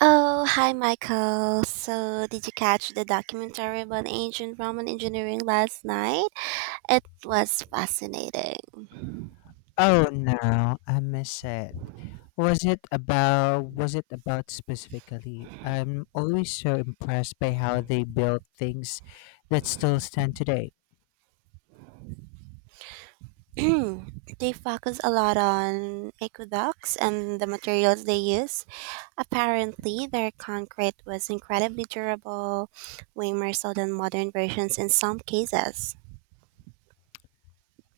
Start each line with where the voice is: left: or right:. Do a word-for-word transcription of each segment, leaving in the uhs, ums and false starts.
right: Oh, hi, Michael. So, did you catch the documentary about ancient Roman engineering last night? It was fascinating.
left: Oh no, I miss it. Was it about was it about specifically? I'm always so impressed by how they built things that still stand today.
right: They focus a lot on aqueducts and the materials they use. Apparently, their concrete was incredibly durable, way more so than modern versions in some cases.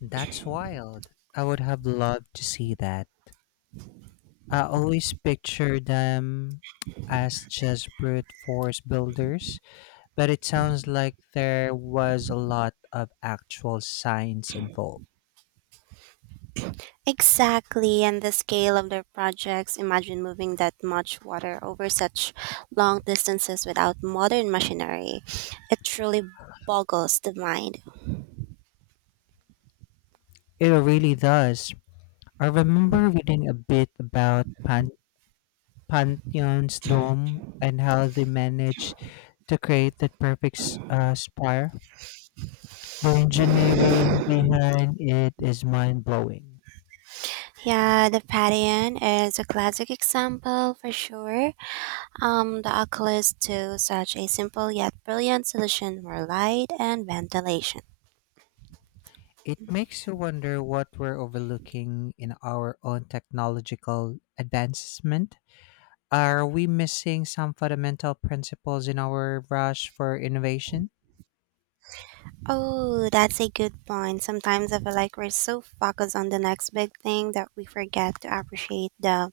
left: That's wild. I would have loved to see that. I always picture them as just brute force builders, but it sounds like there was a lot of actual science involved.
right: Exactly, and the scale of their projects. Imagine moving that much water over such long distances without modern machinery. It truly boggles the mind.
left: It really does. I remember reading a bit about pan. Pantheon's dome and how they managed to create that perfect s- uh, spire. The engineering behind it is mind blowing.
right: Yeah, the Padian is a classic example for sure. Um, the oculus to such a simple yet brilliant solution for light and ventilation.
left: It makes you wonder what we're overlooking in our own technological advancement. Are we missing some fundamental principles in our rush for innovation?
right: Oh, that's a good point. Sometimes I feel like we're so focused on the next big thing that we forget to appreciate the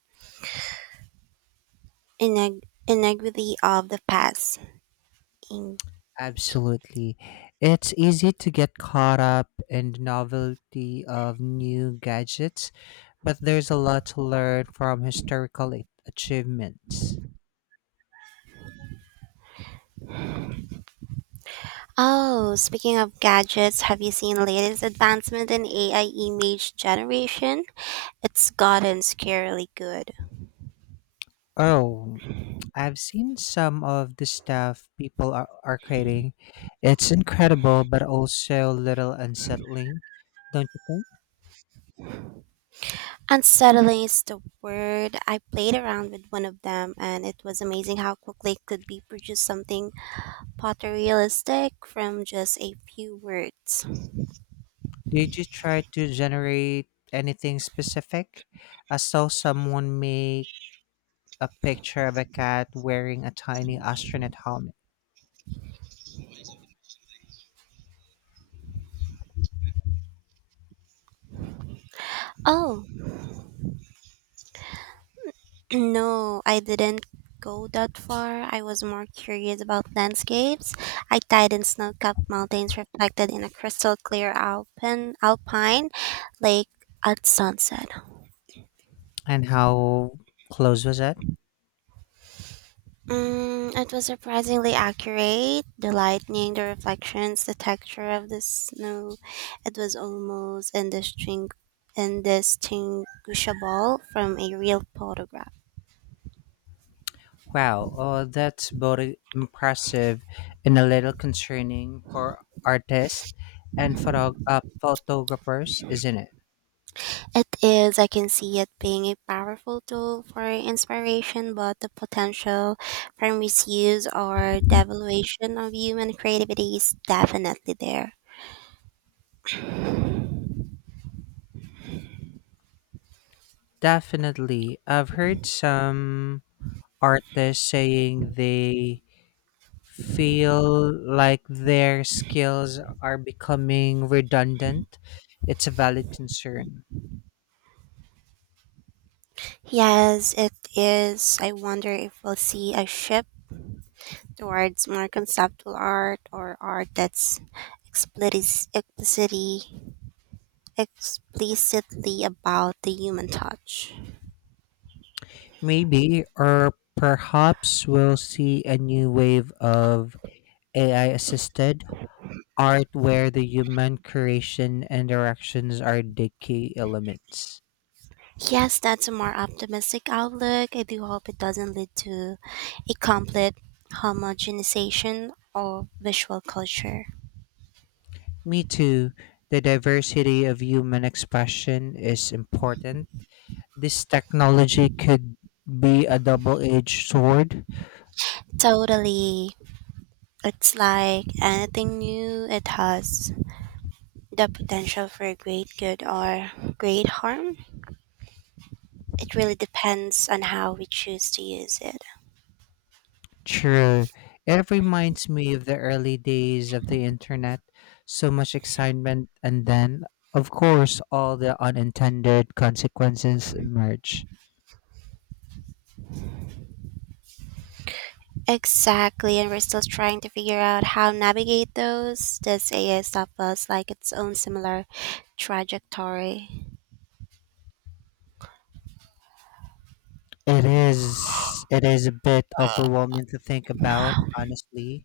right: Ineg- inequity of the past. In-
left: Absolutely. It's easy to get caught up in the novelty of new gadgets, but there's a lot to learn from historical a- achievements.
right: oh, speaking of gadgets, have you seen latest advancement in A I image generation? It's gotten scarily good.
left: Oh, I've seen some of the stuff people are, are creating. It's incredible, but also a little unsettling, don't you think?
right: Unsettling is the word. I played around with one of them, and it was amazing how quickly it could be produced something photorealistic from just a few words.
left: Did you try to generate anything specific? I saw someone make a picture of a cat wearing a tiny astronaut helmet.
right: Oh, no, I didn't go that far. I was more curious about landscapes. I tied in snow-capped mountains reflected in a crystal clear alpine alpine lake at sunset.
left: And how close was it?
right: Mm, it was surprisingly accurate. The lightning, the reflections, the texture of the snow. It was almost indistingu- indistinguishable from a real photograph.
left: Wow, oh, that's both impressive and a little concerning for artists and photog- uh, photographers, isn't it?
right: It is, I can see it being a powerful tool for inspiration, but the potential for misuse or devaluation of human creativity is definitely there.
left: Definitely. I've heard some artists saying they feel like their skills are becoming redundant. It's a valid concern.
right: Yes, it is. I wonder if we'll see a shift towards more conceptual art or art that's explicit, explicitly explicitly about the human touch.
left: Maybe, or perhaps, we'll see a new wave of A I assisted art where the human creation and directions are the key elements.
right: Yes, that's a more optimistic outlook. I do hope it doesn't lead to a complete homogenization of visual culture.
left: Me too, the diversity of human expression is important. This technology could be a double edged sword.
right: Totally. It's like anything new, it has the potential for great good or great harm. It really depends on how we choose to use it.
left: True. It reminds me of the early days of the internet. So much excitement, and then, of course, all the unintended consequences emerge.
right: Exactly, and we're still trying to figure out how navigate those. This A I stuff feels like its own similar trajectory.
left: It is it is a bit overwhelming to think about, honestly.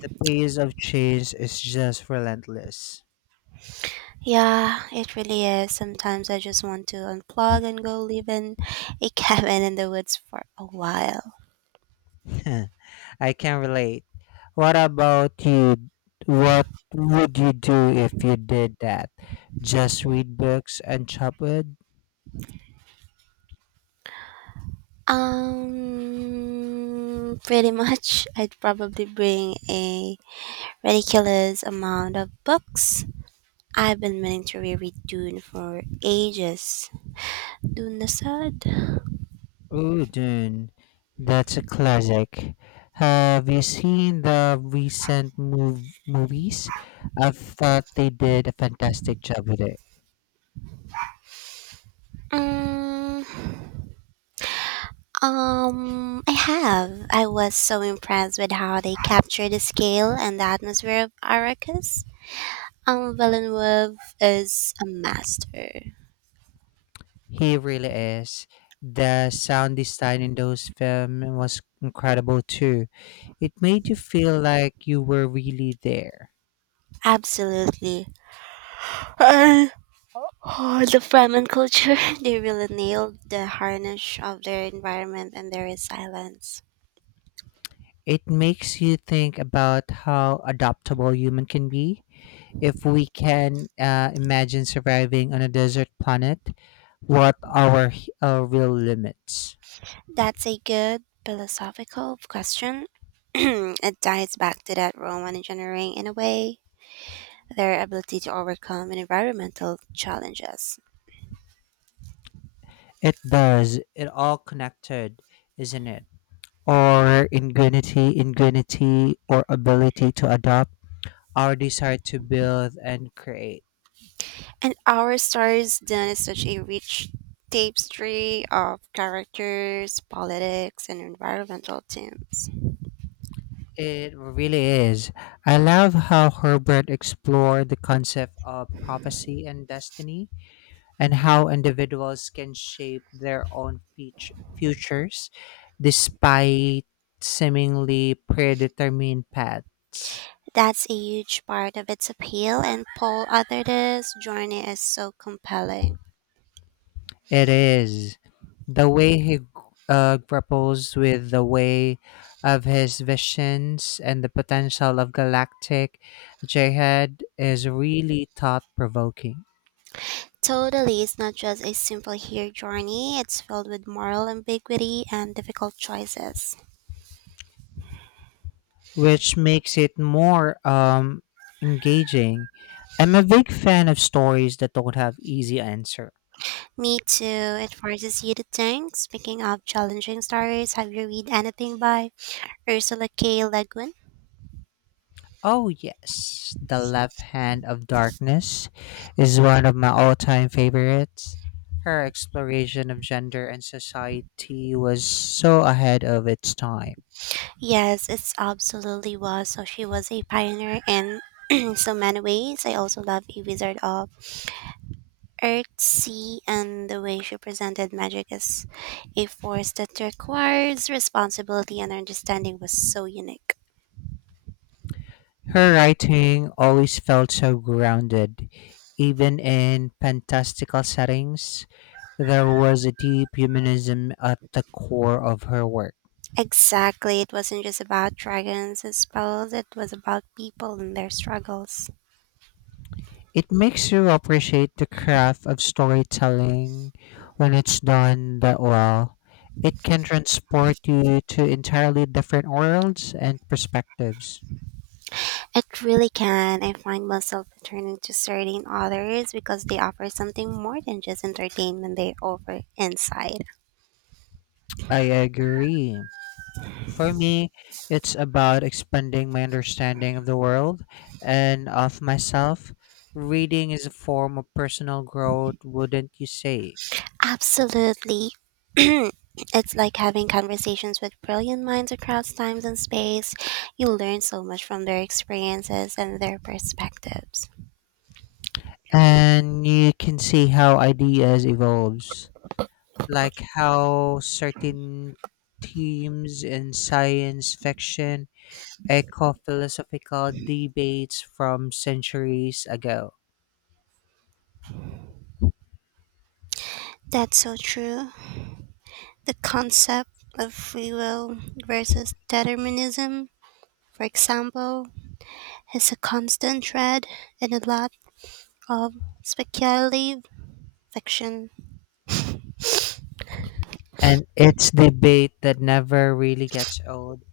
left: The pace of change is just relentless.
right: Yeah, it really is. Sometimes I just want to unplug and go live in a cabin in the woods for a while.
left: I can relate. What about you? What would you do if you did that? Just read books and chop wood?
right: Um, pretty much, I'd probably bring a ridiculous amount of books. I've been meaning to reread Dune for ages. Dune the Sod?
left: Oh, Dune. That's a classic. Have you seen the recent move movies? I thought they did a fantastic job with it.
right: Um, um, I have. I was so impressed with how they captured the scale and the atmosphere of Arrakis. Um, Villeneuve is a master.
left: He really is. The sound design in those films was incredible too. It made you feel like you were really there.
right: Absolutely. Uh, oh, the Fremen culture, they really nailed the harness of their environment and their resilience.
left: It makes you think about how adaptable human can be. If we can uh, imagine surviving on a desert planet, what are h- our real limits?
right: That's a good philosophical question. It ties back to that Roman engineering in a way, their ability to overcome environmental challenges.
left: It does. It all connected, isn't it? Our ingenuity, ingenuity, or ability to adopt, our desire to build and create.
right: And our stories then is such a rich tapestry of characters, politics, and environmental themes.
left: It really is. I love how Herbert explored the concept of prophecy and destiny and how individuals can shape their own fut- futures despite seemingly predetermined paths.
right: That's a huge part of its appeal, and Paul Arthur's journey is so compelling.
left: It is the way he uh, grapples with the way of his visions, and the potential of galactic jihad is really thought provoking,
right: Totally, it's not just a simple hero journey, it's filled with moral ambiguity and difficult choices.
left: which makes it more um, engaging. I'm a big fan of stories that don't have easy answers.
right: Me too, it forces you to think. Speaking of challenging stories, have you read anything by Ursula K. Le Guin?
left: Oh, yes. The Left Hand of Darkness is one of my all time favorites. Her exploration of gender and society was so ahead of its time.
right: Yes, it's absolutely was. So she was a pioneer in so many ways. I also love A Wizard of Earth, Sea, and the way she presented magic as a force that requires responsibility and understanding was so unique.
left: Her writing always felt so grounded. Even in fantastical settings, there was a deep humanism at the core of her work.
right: Exactly, it wasn't just about dragons and spells, it was about people and their struggles.
left: It makes you appreciate the craft of storytelling when it's done that well. It can transport you to entirely different worlds and perspectives.
right: It really can. I find myself returning to certain authors because they offer something more than just entertainment, they offer insight.
left: I agree. For me, it's about expanding my understanding of the world and of myself. Reading is a form of personal growth, wouldn't you say?
right: Absolutely. It's like having conversations with brilliant minds across times and space. You learn so much from their experiences and their perspectives.
left: And you can see how ideas evolves, like how certain themes in science fiction echo philosophical debates from centuries ago.
right: That's so true. The concept of free will versus determinism, for example, is a constant thread in a lot of speculative fiction.
left: And it's debate that never really gets old.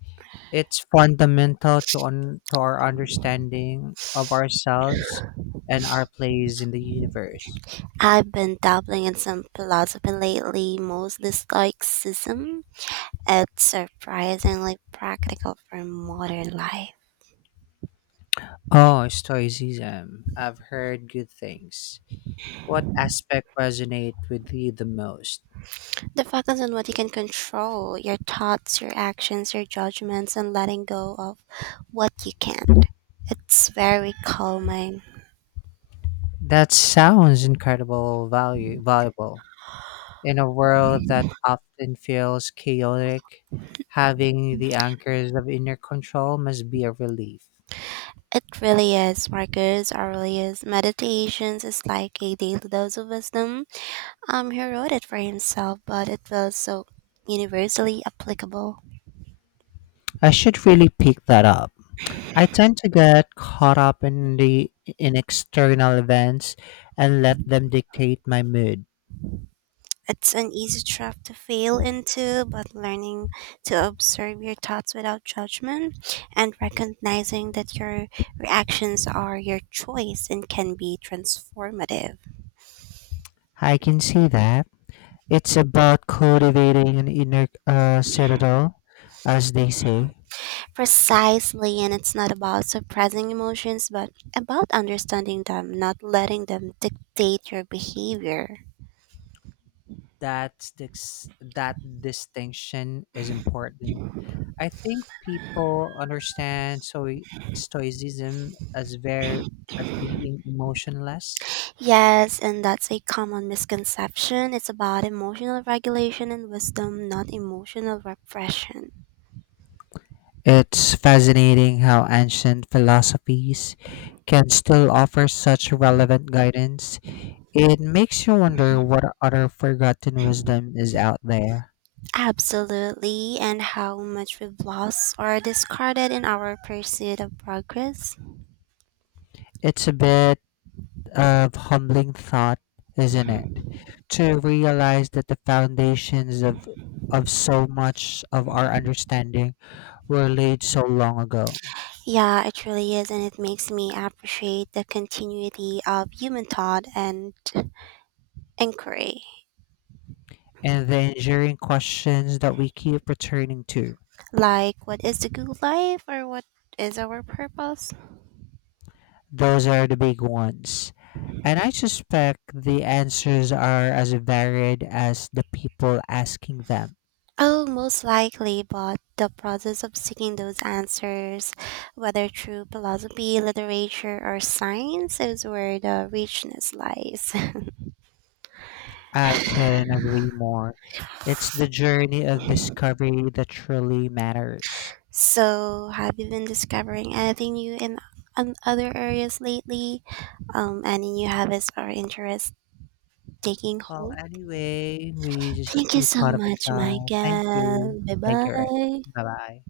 left: It's fundamental to, un- to our understanding of ourselves and our place in the universe.
right: I've been dabbling in some philosophy lately, mostly Stoicism. It's surprisingly practical for modern life.
left: Oh, Stoicism. I've heard good things. What aspect resonate with you the most?
right: The focus on what you can control your thoughts, your actions, your judgments, and letting go of what you can't. It's very calming.
left: That sounds incredible value valuable. In a world that often feels chaotic, having the anchors of inner control must be a relief.
right: It really is, Marcus. It really is. Meditations is like a daily dose of wisdom. Um, he wrote it for himself, but it feels so universally applicable.
left: I should really pick that up. I tend to get caught up in the in external events and let them dictate my mood.
right: It's an easy trap to fail into, but learning to observe your thoughts without judgment and recognizing that your reactions are your choice and can be transformative.
left: I can see that. It's about cultivating an inner uh, citadel, as they say.
right: Precisely, and it's not about suppressing emotions, but about understanding them, not letting them dictate your behavior.
left: That dis- that distinction is important. I think people understand so stoicism as very as being emotionless.
right: Yes, and that's a common misconception. It's about emotional regulation and wisdom, not emotional repression.
left: It's fascinating how ancient philosophies can still offer such relevant guidance. It makes you wonder what other forgotten wisdom is out there.
right: Absolutely, and how much we've lost or discarded in our pursuit of progress.
left: It's a bit of humbling thought, isn't it? To realize that the foundations of of so much of our understanding were laid so long ago.
right: Yeah, it really is, and it makes me appreciate the continuity of human thought and inquiry.
left: And the enduring questions that we keep returning to.
right: Like, what is the good life, or what is our purpose?
left: Those are the big ones. And I suspect the answers are as varied as the people asking them.
right: Oh, most likely, but the process of seeking those answers, whether through philosophy, literature, or science, is where the richness lies.
left: I couldn't agree more. It's the journey of discovery that truly matters.
right: So, have you been discovering anything new in on other areas lately? Um, any new habits or interests taking
left: Well,
right: hold?
left: anyway, we just
right: Thank you
left: we
right: so
left: caught up a
right: much,
left: time. Thank you.
right: Michael. Bye
left: Thank you, Ray.
right: bye.
left: Bye bye.